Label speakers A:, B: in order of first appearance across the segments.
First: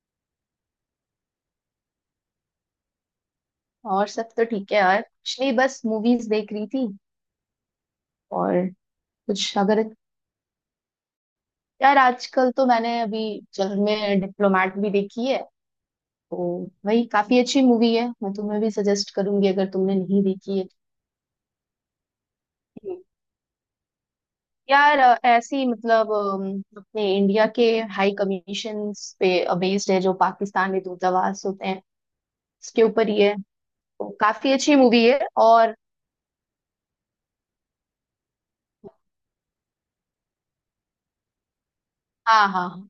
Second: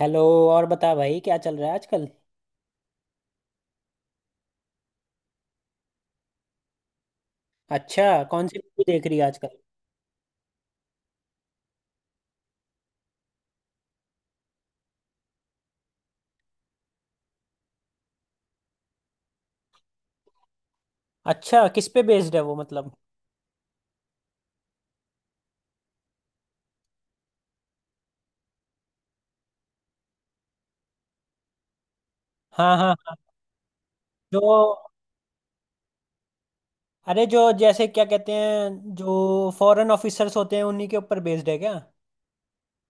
A: Hello. और बता भाई, क्या चल रहा है आजकल?
B: और सब तो ठीक है यार, कुछ नहीं बस मूवीज देख रही थी।
A: अच्छा। कौन सी
B: और
A: मूवी देख रही है
B: कुछ
A: आजकल?
B: अगर यार, आजकल तो मैंने अभी जल में डिप्लोमेट भी देखी है, तो वही काफी अच्छी मूवी है। मैं तुम्हें भी सजेस्ट करूंगी अगर तुमने नहीं देखी है
A: अच्छा, किस पे बेस्ड है वो मतलब?
B: तो। यार ऐसी मतलब अपने इंडिया के हाई कमीशन पे बेस्ड है, जो पाकिस्तान में दूतावास होते हैं
A: हाँ
B: उसके
A: हाँ
B: ऊपर
A: हाँ।
B: ही है। तो
A: जो
B: काफी अच्छी मूवी है और
A: जो जैसे क्या कहते हैं, जो फॉरेन ऑफिसर्स होते हैं उन्हीं के ऊपर बेस्ड है क्या?
B: हाँ हाँ हाँ।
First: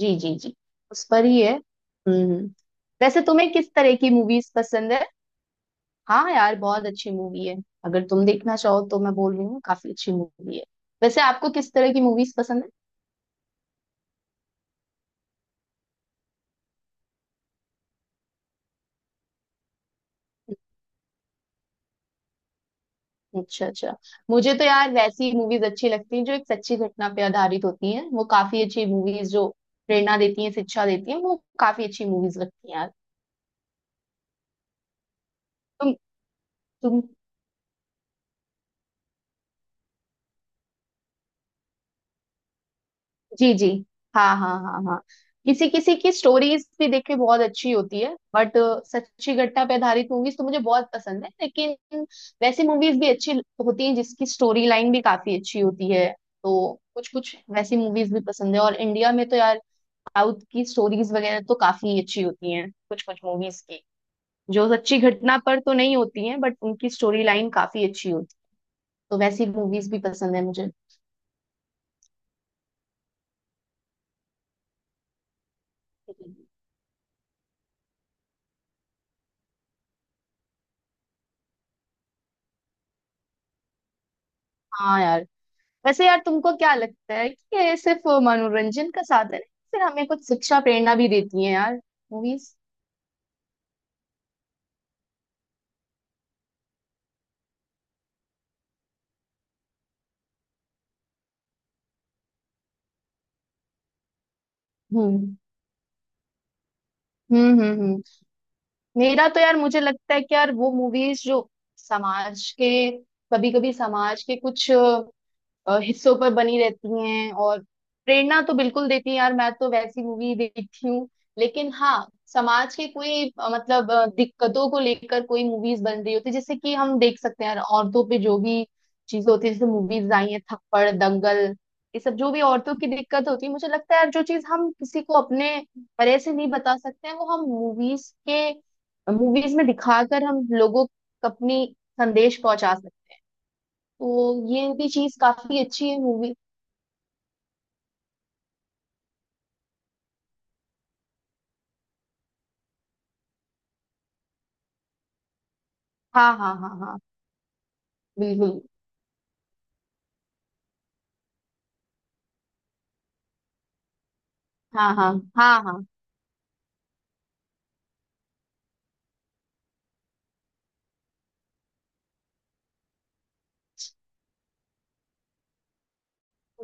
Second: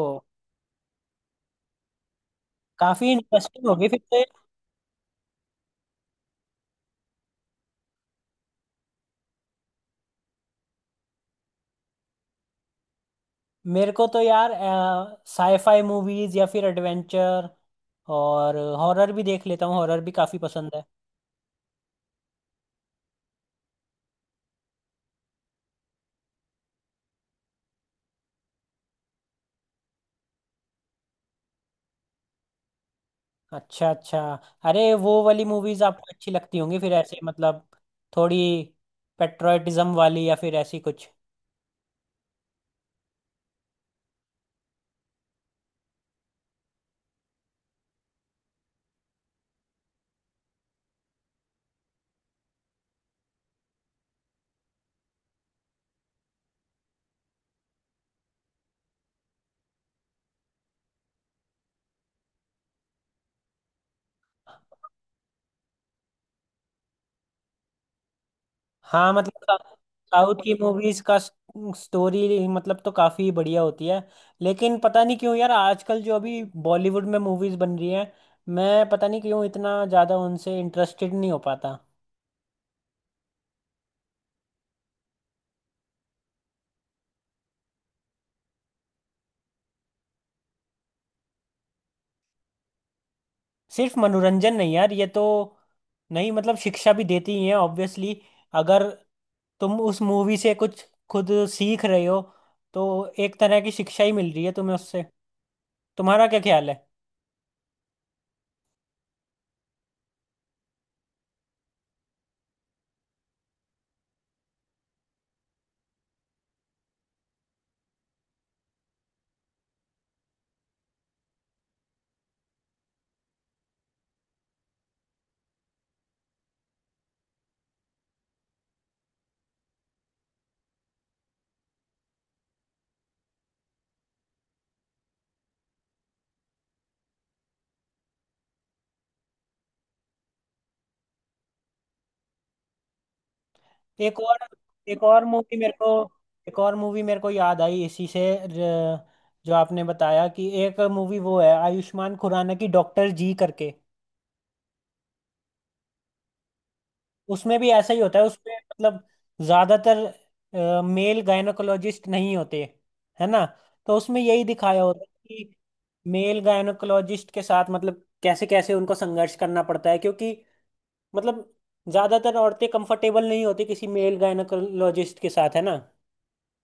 B: जी जी जी, उस पर ही है।
A: काफी
B: वैसे तुम्हें
A: इंटरेस्टिंग
B: किस
A: होगी
B: तरह
A: फिर
B: की
A: तो ये।
B: मूवीज पसंद है? हाँ यार, बहुत अच्छी मूवी है, अगर तुम देखना चाहो तो। मैं बोल रही हूँ काफी अच्छी मूवी है। वैसे आपको किस तरह की मूवीज पसंद है?
A: मेरे को तो यार साईफाई मूवीज या फिर एडवेंचर। और हॉरर भी देख लेता हूँ, हॉरर भी काफी पसंद है।
B: अच्छा अच्छा। मुझे तो यार वैसी मूवीज अच्छी लगती हैं जो एक सच्ची घटना पे आधारित होती हैं। वो काफी अच्छी मूवीज, जो प्रेरणा देती हैं, शिक्षा देती हैं, वो काफी अच्छी मूवीज लगती हैं यार।
A: अच्छा अच्छा। अरे, वो वाली मूवीज
B: तुम
A: आपको अच्छी लगती होंगी फिर
B: तुम
A: ऐसे मतलब, थोड़ी पेट्रोटिज्म वाली या फिर ऐसी कुछ।
B: जी जी, हाँ हाँ हाँ हाँ। किसी किसी की स्टोरीज भी देखिए, बहुत अच्छी होती है, बट सच्ची घटना पे आधारित मूवीज तो मुझे बहुत पसंद है। लेकिन वैसी मूवीज भी अच्छी होती हैं जिसकी स्टोरी लाइन भी काफी अच्छी होती है, तो कुछ कुछ वैसी मूवीज भी पसंद है। और इंडिया में तो यार साउथ की स्टोरीज वगैरह तो काफी अच्छी होती हैं, कुछ कुछ मूवीज की जो सच्ची घटना पर तो नहीं होती हैं बट उनकी स्टोरी लाइन काफी अच्छी होती है,
A: हाँ
B: तो वैसी
A: मतलब।
B: मूवीज भी पसंद
A: साउथ
B: है
A: की
B: मुझे।
A: मूवीज का स्टोरी मतलब तो काफी बढ़िया होती है। लेकिन पता नहीं क्यों यार, आजकल जो अभी बॉलीवुड में मूवीज बन रही हैं, मैं पता नहीं क्यों इतना ज्यादा उनसे इंटरेस्टेड नहीं हो पाता।
B: हाँ यार। वैसे यार, तुमको क्या लगता है कि ये सिर्फ मनोरंजन का साधन है, फिर हमें कुछ शिक्षा प्रेरणा भी देती है यार मूवीज?
A: सिर्फ मनोरंजन नहीं यार, ये तो, नहीं मतलब, शिक्षा भी देती ही है ऑब्वियसली। अगर तुम उस मूवी से कुछ खुद सीख रहे हो तो एक तरह की शिक्षा ही मिल रही है तुम्हें उससे।
B: हम्म
A: तुम्हारा क्या ख्याल है?
B: हम्म हम्म हम्म। मेरा तो यार, मुझे लगता है कि यार वो मूवीज जो समाज के, कभी कभी समाज के कुछ हिस्सों पर बनी रहती हैं, और प्रेरणा तो बिल्कुल देती हैं यार, मैं तो वैसी मूवी देखती हूँ। लेकिन हाँ, समाज के कोई मतलब दिक्कतों को लेकर कोई मूवीज बन रही होती है, जैसे कि हम देख सकते हैं यार, औरतों पे जो भी चीजें होती है, जैसे मूवीज आई हैं थप्पड़, दंगल, ये सब। जो भी औरतों की दिक्कत होती है, मुझे लगता है यार जो चीज हम किसी को अपने तरह से नहीं बता सकते हैं, वो हम मूवीज में दिखाकर हम लोगों को अपनी संदेश पहुंचा सकते हैं। तो
A: एक और
B: ये भी
A: एक
B: चीज
A: और मूवी
B: काफी
A: मेरे को
B: अच्छी है मूवी।
A: एक और मूवी मेरे को याद आई इसी से। र- जो आपने बताया कि एक मूवी वो है आयुष्मान खुराना की, डॉक्टर जी करके।
B: हाँ हाँ हाँ हाँ
A: उसमें भी ऐसा ही होता है उसमें
B: बिल्कुल।
A: मतलब, ज्यादातर मेल गायनोकोलॉजिस्ट नहीं होते, है ना? तो उसमें यही दिखाया
B: हाँ
A: होता
B: हाँ
A: है कि
B: हाँ हाँ।
A: मेल गायनोकोलॉजिस्ट के साथ मतलब कैसे कैसे उनको संघर्ष करना पड़ता है, क्योंकि मतलब, ज्यादातर औरतें कंफर्टेबल नहीं होती किसी मेल गायनोकोलॉजिस्ट के साथ, है ना?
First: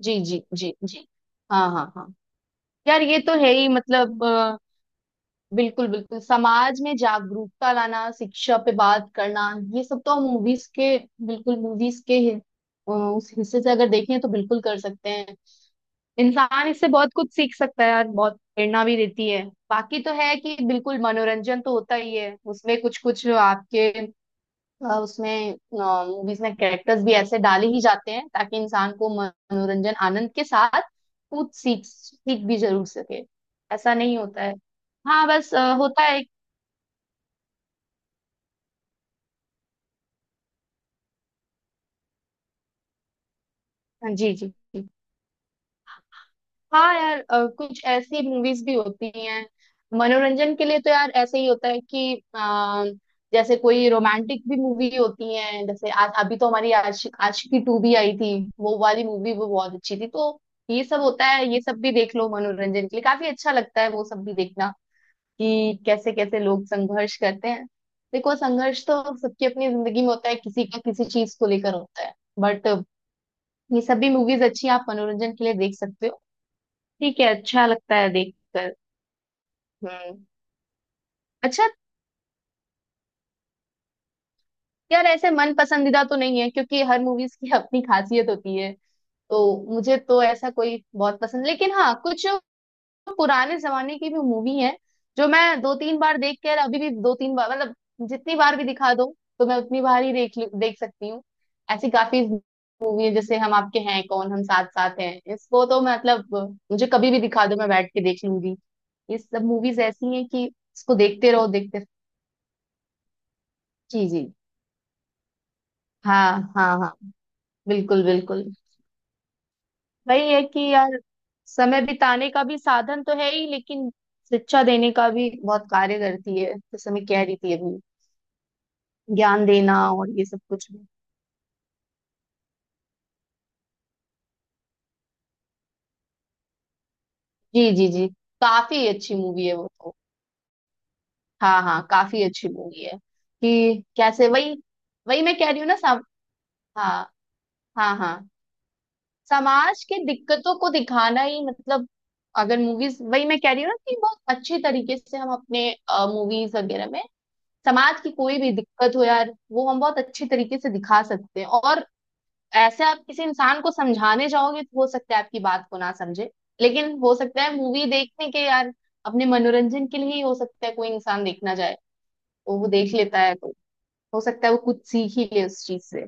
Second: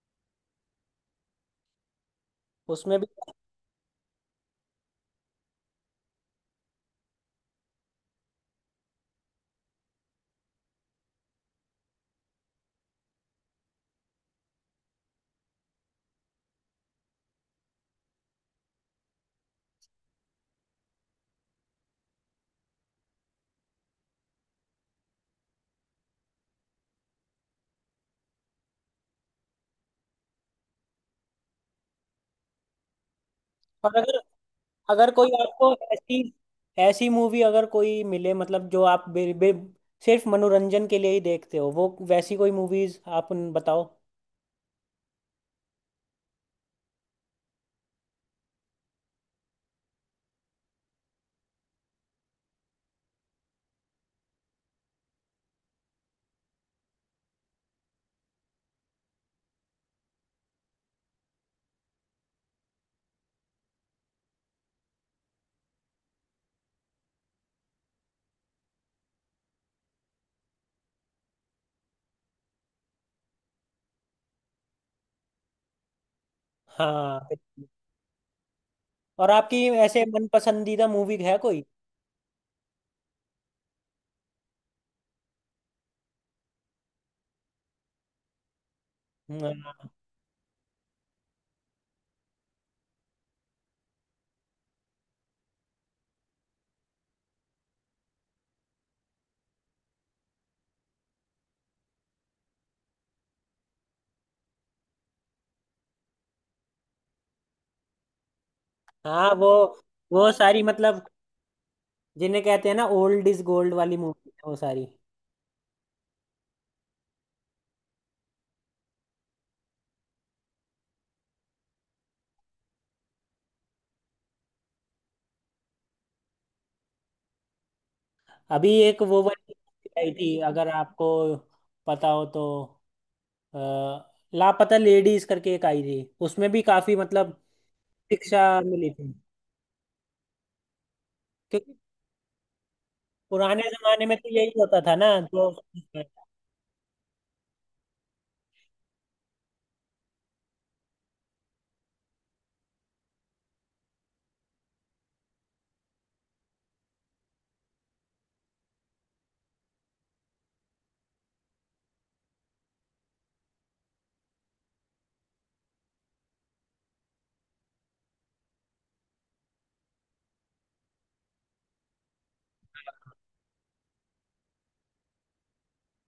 B: जी जी जी जी। हाँ हाँ हाँ।
A: उसमें
B: यार
A: भी।
B: ये तो है ही, मतलब बिल्कुल बिल्कुल समाज में जागरूकता लाना, शिक्षा पे बात करना, ये सब तो हम मूवीज के, बिल्कुल मूवीज के उस हिस्से से अगर देखें तो बिल्कुल कर सकते हैं। इंसान इससे बहुत कुछ सीख सकता है यार, बहुत प्रेरणा भी देती है। बाकी तो है कि बिल्कुल मनोरंजन तो होता ही है उसमें, कुछ कुछ आपके उसमें मूवीज में कैरेक्टर्स भी ऐसे डाले ही जाते हैं, ताकि इंसान को मनोरंजन आनंद के साथ कुछ सीख सीख भी जरूर सके। ऐसा
A: और अगर,
B: नहीं होता है? हाँ
A: कोई
B: बस
A: आपको
B: होता
A: ऐसी,
B: है।
A: मूवी अगर कोई मिले मतलब, जो आप बे, बे, सिर्फ मनोरंजन के लिए ही देखते हो, वो वैसी कोई मूवीज आप बताओ।
B: हाँ, जी जी। हाँ यार, कुछ ऐसी मूवीज भी होती हैं मनोरंजन के लिए, तो यार ऐसे ही होता है कि जैसे कोई रोमांटिक भी मूवी होती है, जैसे आज अभी तो हमारी आशिकी टू भी आई थी। वो वाली मूवी वो बहुत अच्छी थी, तो ये सब होता है। ये सब भी देख लो, मनोरंजन के लिए काफी अच्छा लगता है वो सब भी देखना कि कैसे कैसे लोग संघर्ष करते हैं। देखो, संघर्ष तो सबकी अपनी जिंदगी में होता है, किसी का किसी चीज को लेकर होता है। बट ये सब भी मूवीज अच्छी हैं, आप मनोरंजन के लिए देख सकते हो। ठीक है,
A: हाँ।
B: अच्छा लगता है देखकर।
A: और आपकी ऐसे
B: हम्म।
A: मन पसंदीदा मूवी है कोई?
B: अच्छा। यार ऐसे मन पसंदीदा तो नहीं है क्योंकि हर मूवीज की अपनी खासियत होती है, तो
A: हाँ
B: मुझे तो ऐसा कोई बहुत पसंद। लेकिन हाँ, कुछ पुराने जमाने की भी मूवी है जो मैं दो तीन बार देख कर, अभी भी दो तीन बार मतलब, जितनी बार भी दिखा दो तो मैं उतनी बार ही देख सकती हूँ। ऐसी काफी मूवी है जैसे हम आपके हैं कौन, हम साथ साथ हैं, इसको तो मतलब मुझे कभी भी दिखा दो मैं बैठ के देख लूंगी। ये
A: हाँ,
B: सब
A: वो
B: मूवीज ऐसी हैं
A: वो
B: कि
A: सारी
B: इसको
A: मतलब,
B: देखते रहो देखते।
A: जिन्हें कहते हैं ना ओल्ड इज गोल्ड वाली
B: जी जी,
A: मूवी है वो सारी।
B: हाँ हाँ हाँ, बिल्कुल बिल्कुल। वही है कि यार, समय बिताने का भी साधन तो है ही, लेकिन शिक्षा देने का भी बहुत कार्य करती है, जैसे मैं कह रही थी अभी,
A: अभी एक वो
B: ज्ञान
A: वाली
B: देना और
A: आई
B: ये
A: थी,
B: सब
A: अगर
B: कुछ भी।
A: आपको पता हो तो, अ, लापता लेडीज करके एक आई थी। उसमें भी काफी मतलब
B: जी जी जी,
A: शिक्षा
B: काफी
A: मिली थी।
B: अच्छी मूवी है वो तो। हाँ
A: क्योंकि
B: हाँ, काफी अच्छी मूवी है।
A: पुराने
B: कि
A: जमाने में तो
B: कैसे,
A: यही
B: वही
A: होता था ना।
B: वही मैं
A: तो,
B: कह रही हूँ ना, सम हाँ हाँ हाँ। समाज के दिक्कतों को दिखाना ही, मतलब अगर मूवीज, वही मैं कह रही हूँ ना कि बहुत अच्छे तरीके से हम अपने मूवीज वगैरह में, समाज की कोई भी दिक्कत हो यार, वो हम बहुत अच्छी तरीके से दिखा सकते हैं। और ऐसे आप किसी इंसान को समझाने जाओगे तो हो सकता है आपकी बात को ना समझे, लेकिन हो सकता है मूवी देखने के यार, अपने मनोरंजन के लिए ही हो सकता है कोई इंसान देखना जाए, तो वो देख लेता है, तो हो सकता है वो कुछ सीख ही ले उस चीज से।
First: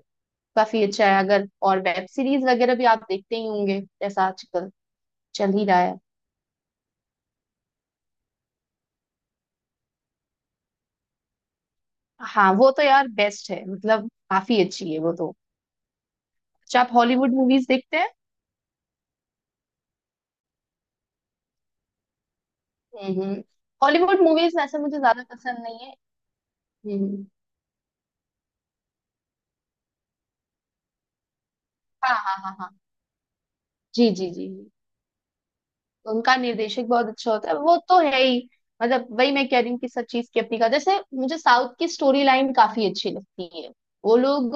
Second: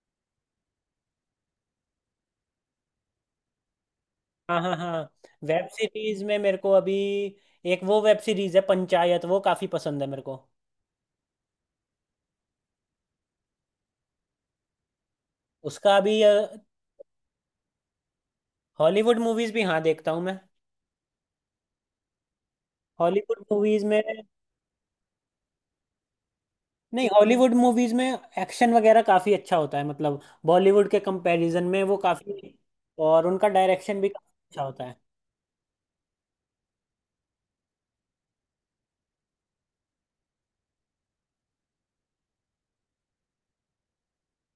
B: काफी अच्छा है अगर। और वेब सीरीज वगैरह भी आप देखते ही होंगे जैसा
A: हाँ
B: आजकल
A: हाँ हाँ।
B: चल ही
A: वेब
B: रहा है।
A: सीरीज में मेरे को अभी एक वो वेब सीरीज है पंचायत, वो काफी पसंद है मेरे को।
B: हाँ वो तो यार बेस्ट है, मतलब काफी अच्छी है वो तो।
A: उसका अभी,
B: अच्छा, आप हॉलीवुड मूवीज देखते हैं?
A: हॉलीवुड मूवीज भी हाँ देखता हूँ मैं।
B: हम्म।
A: हॉलीवुड मूवीज में,
B: हॉलीवुड मूवीज वैसे मुझे ज्यादा पसंद नहीं है।
A: नहीं,
B: हम्म।
A: हॉलीवुड मूवीज में एक्शन वगैरह काफी अच्छा होता है मतलब, बॉलीवुड के कंपैरिजन में वो
B: हाँ हाँ हाँ
A: काफी।
B: हाँ।
A: और उनका डायरेक्शन भी
B: जी जी
A: काफी
B: जी
A: अच्छा
B: जी।
A: होता है।
B: उनका निर्देशक बहुत अच्छा होता है, वो तो है ही। मतलब वही मैं कह रही हूँ कि सब चीज की अपनी का, जैसे मुझे साउथ की स्टोरी लाइन काफी अच्छी लगती है। वो लोग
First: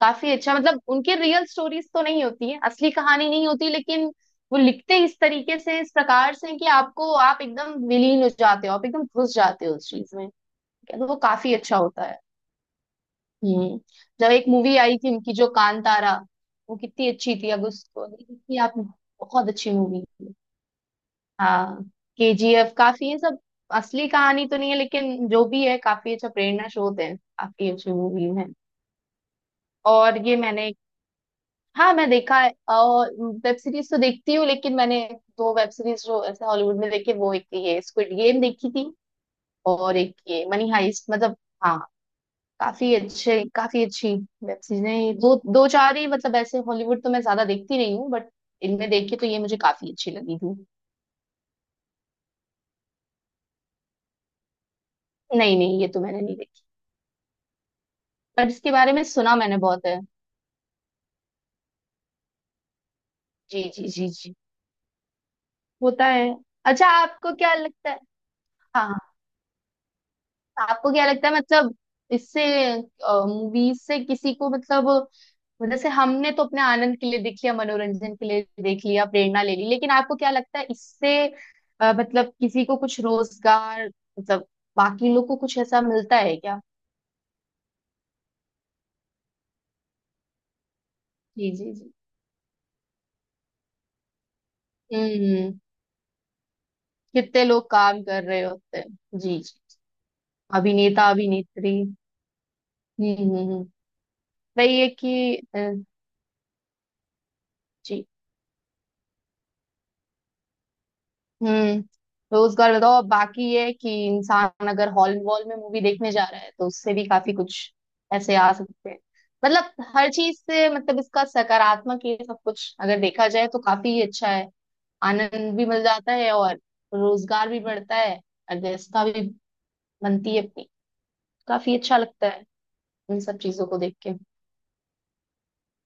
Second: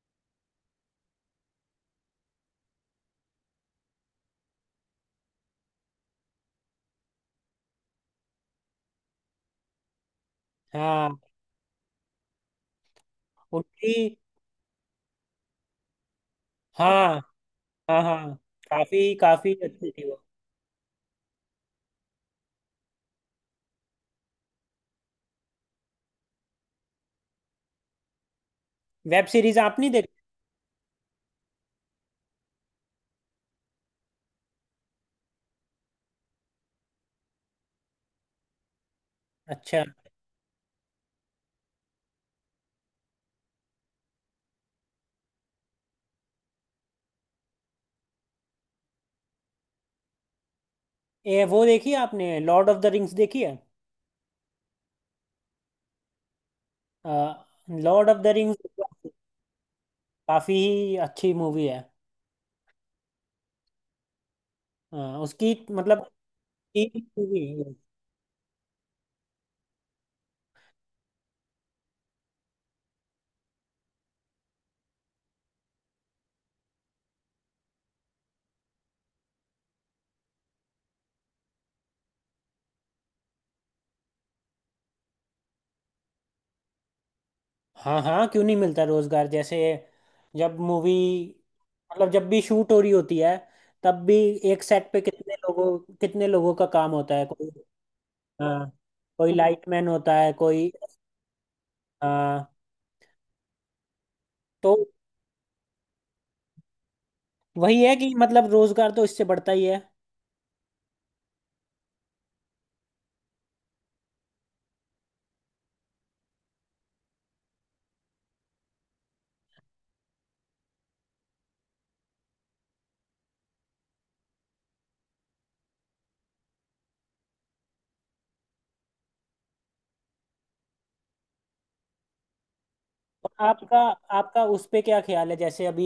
B: काफी अच्छा, मतलब उनके रियल स्टोरीज तो नहीं होती है, असली कहानी नहीं होती, लेकिन वो लिखते इस तरीके से, इस प्रकार से कि आपको, आप एकदम विलीन हो जाते हो, आप एकदम घुस जाते हो उस चीज में, तो वो
A: हाँ।
B: काफी अच्छा होता है। हम्म।
A: उनकी,
B: जब एक मूवी आई थी उनकी जो कांतारा, वो कितनी
A: हाँ
B: अच्छी थी। अब
A: हाँ,
B: उसको
A: हाँ
B: देखी थी आपने?
A: काफी
B: बहुत
A: काफी
B: अच्छी
A: अच्छी
B: मूवी
A: थी वो।
B: थी। हाँ। केजीएफ काफी है सब, असली कहानी तो नहीं है, लेकिन जो भी है काफी अच्छा प्रेरणा स्रोत है, काफी अच्छी मूवी है।
A: वेब सीरीज आप नहीं देखी?
B: और ये मैंने, हाँ मैं देखा है। और वेब सीरीज तो देखती हूँ, लेकिन मैंने दो वेब सीरीज जो ऐसे हॉलीवुड में देखे, वो एक ये स्क्विड गेम देखी थी
A: अच्छा।
B: और एक ये मनी हाइस्ट, मतलब। हाँ, काफी अच्छी वेब सीरीज है। दो दो चार ही मतलब, ऐसे हॉलीवुड तो मैं ज्यादा देखती नहीं हूँ बट इनमें देख के तो ये मुझे काफी अच्छी लगी थी।
A: ये वो देखी है आपने, लॉर्ड ऑफ द रिंग्स देखी है?
B: नहीं नहीं, ये तो मैंने नहीं देखी,
A: लॉर्ड ऑफ द
B: पर इसके बारे में
A: रिंग्स,
B: सुना मैंने बहुत है।
A: काफी अच्छी मूवी है।
B: जी जी जी जी।
A: अ, उसकी मतलब
B: होता है। अच्छा,
A: तीन
B: आपको क्या
A: मूवी।
B: लगता है? हाँ, आपको क्या लगता है मतलब, इससे मूवीज से किसी को मतलब, वो जैसे हमने तो अपने आनंद के लिए देख लिया, मनोरंजन के लिए देख लिया, प्रेरणा ले ली, लेकिन आपको क्या लगता है इससे मतलब किसी को कुछ रोजगार, मतलब बाकी लोग को कुछ ऐसा मिलता है क्या?
A: हाँ हाँ, क्यों नहीं मिलता रोजगार? जैसे जब मूवी
B: जी जी जी।
A: मतलब जब भी शूट हो रही होती है, तब भी एक सेट पे
B: हम्म।
A: कितने लोगों का काम होता है,
B: कितने
A: कोई,
B: लोग काम कर रहे
A: हाँ,
B: होते हैं।
A: कोई
B: जी जी।
A: लाइटमैन होता है कोई,
B: अभिनेता अभिनेत्री।
A: हाँ।
B: हम्म हम्म हम्म।
A: तो
B: वही है कि
A: वही है
B: जी।
A: कि मतलब रोजगार तो इससे बढ़ता ही है।
B: हम्म। रोजगार बताओ, अब बाकी ये है कि इंसान अगर हॉल वॉल में मूवी देखने जा रहा है, तो उससे भी काफी कुछ ऐसे आ सकते हैं, मतलब हर चीज से, मतलब इसका सकारात्मक ये सब कुछ अगर देखा जाए तो काफी अच्छा है। आनंद भी मिल जाता है, और रोजगार भी बढ़ता है, और व्यवस्था भी बनती है अपनी, काफी अच्छा लगता है इन
A: और
B: सब चीजों
A: आपका,
B: को देख के।
A: उस पे क्या ख्याल है? जैसे अभी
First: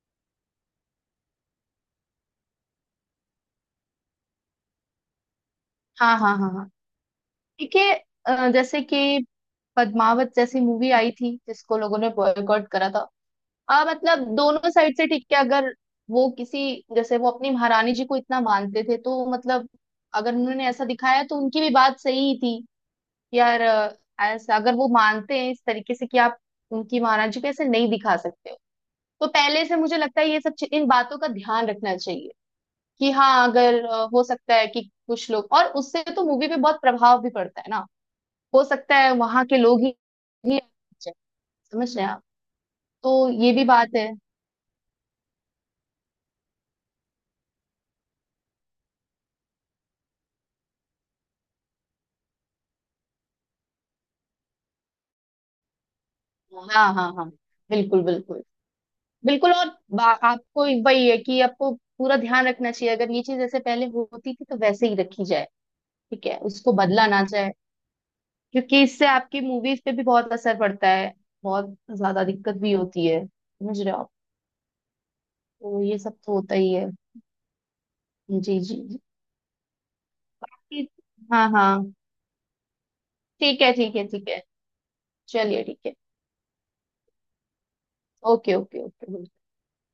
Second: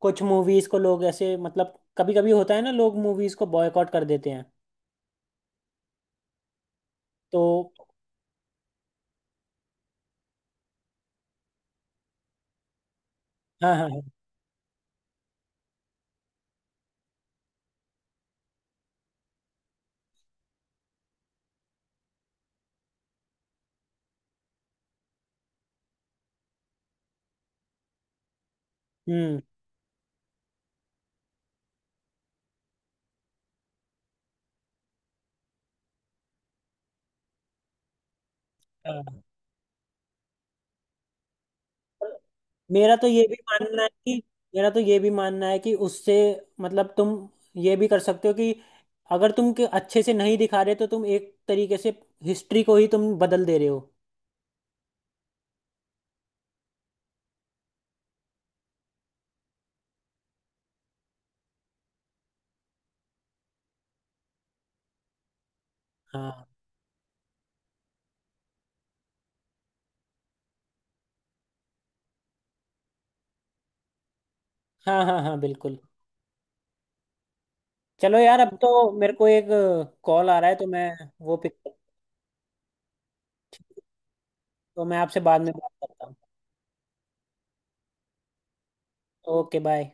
A: कुछ मूवीज को लोग ऐसे मतलब, कभी कभी होता है ना, लोग मूवीज को बॉयकॉट कर देते हैं।
B: हाँ हाँ हाँ हाँ।
A: तो,
B: ठीक है, जैसे कि पद्मावत जैसी मूवी आई थी जिसको लोगों ने बॉयकॉट करा था।
A: हाँ हाँ हाँ,
B: मतलब दोनों साइड से ठीक है। अगर वो किसी, जैसे वो अपनी महारानी जी को इतना मानते थे तो मतलब, अगर उन्होंने ऐसा दिखाया तो उनकी भी बात सही ही थी कि यार ऐसा अगर वो मानते हैं, इस तरीके से कि आप उनकी महारानी जी को ऐसे नहीं दिखा सकते हो, तो
A: हम्म,
B: पहले से मुझे लगता है ये सब इन बातों का ध्यान रखना चाहिए। कि हाँ अगर हो सकता है कि कुछ लोग, और उससे तो मूवी पे बहुत प्रभाव भी पड़ता है ना, हो सकता है
A: हाँ।
B: वहां के लोग ही समझ रहे हैं आप।
A: मेरा तो ये
B: तो
A: भी
B: ये भी
A: मानना है
B: बात है।
A: कि मेरा तो ये भी मानना है कि उससे, मतलब तुम ये भी कर सकते हो कि अगर तुम के अच्छे से नहीं दिखा रहे तो तुम एक तरीके से हिस्ट्री को ही तुम बदल दे रहे हो।
B: हाँ हाँ हाँ, बिल्कुल बिल्कुल बिल्कुल। और आपको, एक वही है कि आपको पूरा ध्यान रखना चाहिए, अगर ये चीज ऐसे पहले होती थी तो वैसे ही रखी जाए, ठीक है,
A: हाँ
B: उसको बदला ना जाए, क्योंकि इससे आपकी मूवीज पे भी बहुत असर पड़ता है, बहुत ज्यादा दिक्कत भी होती है। समझ रहे हो आप?
A: हाँ हाँ हाँ बिल्कुल।
B: तो ये सब तो होता ही है।
A: चलो यार, अब
B: जी
A: तो
B: जी जी।
A: मेरे को एक कॉल आ रहा है तो मैं
B: ठीक-
A: वो
B: हाँ हाँ,
A: पिक
B: ठीक है ठीक है ठीक है।
A: तो मैं आपसे बाद में
B: चलिए
A: बात
B: ठीक है।
A: करता हूँ।
B: ओके ओके ओके बिल्कुल।
A: Okay bye.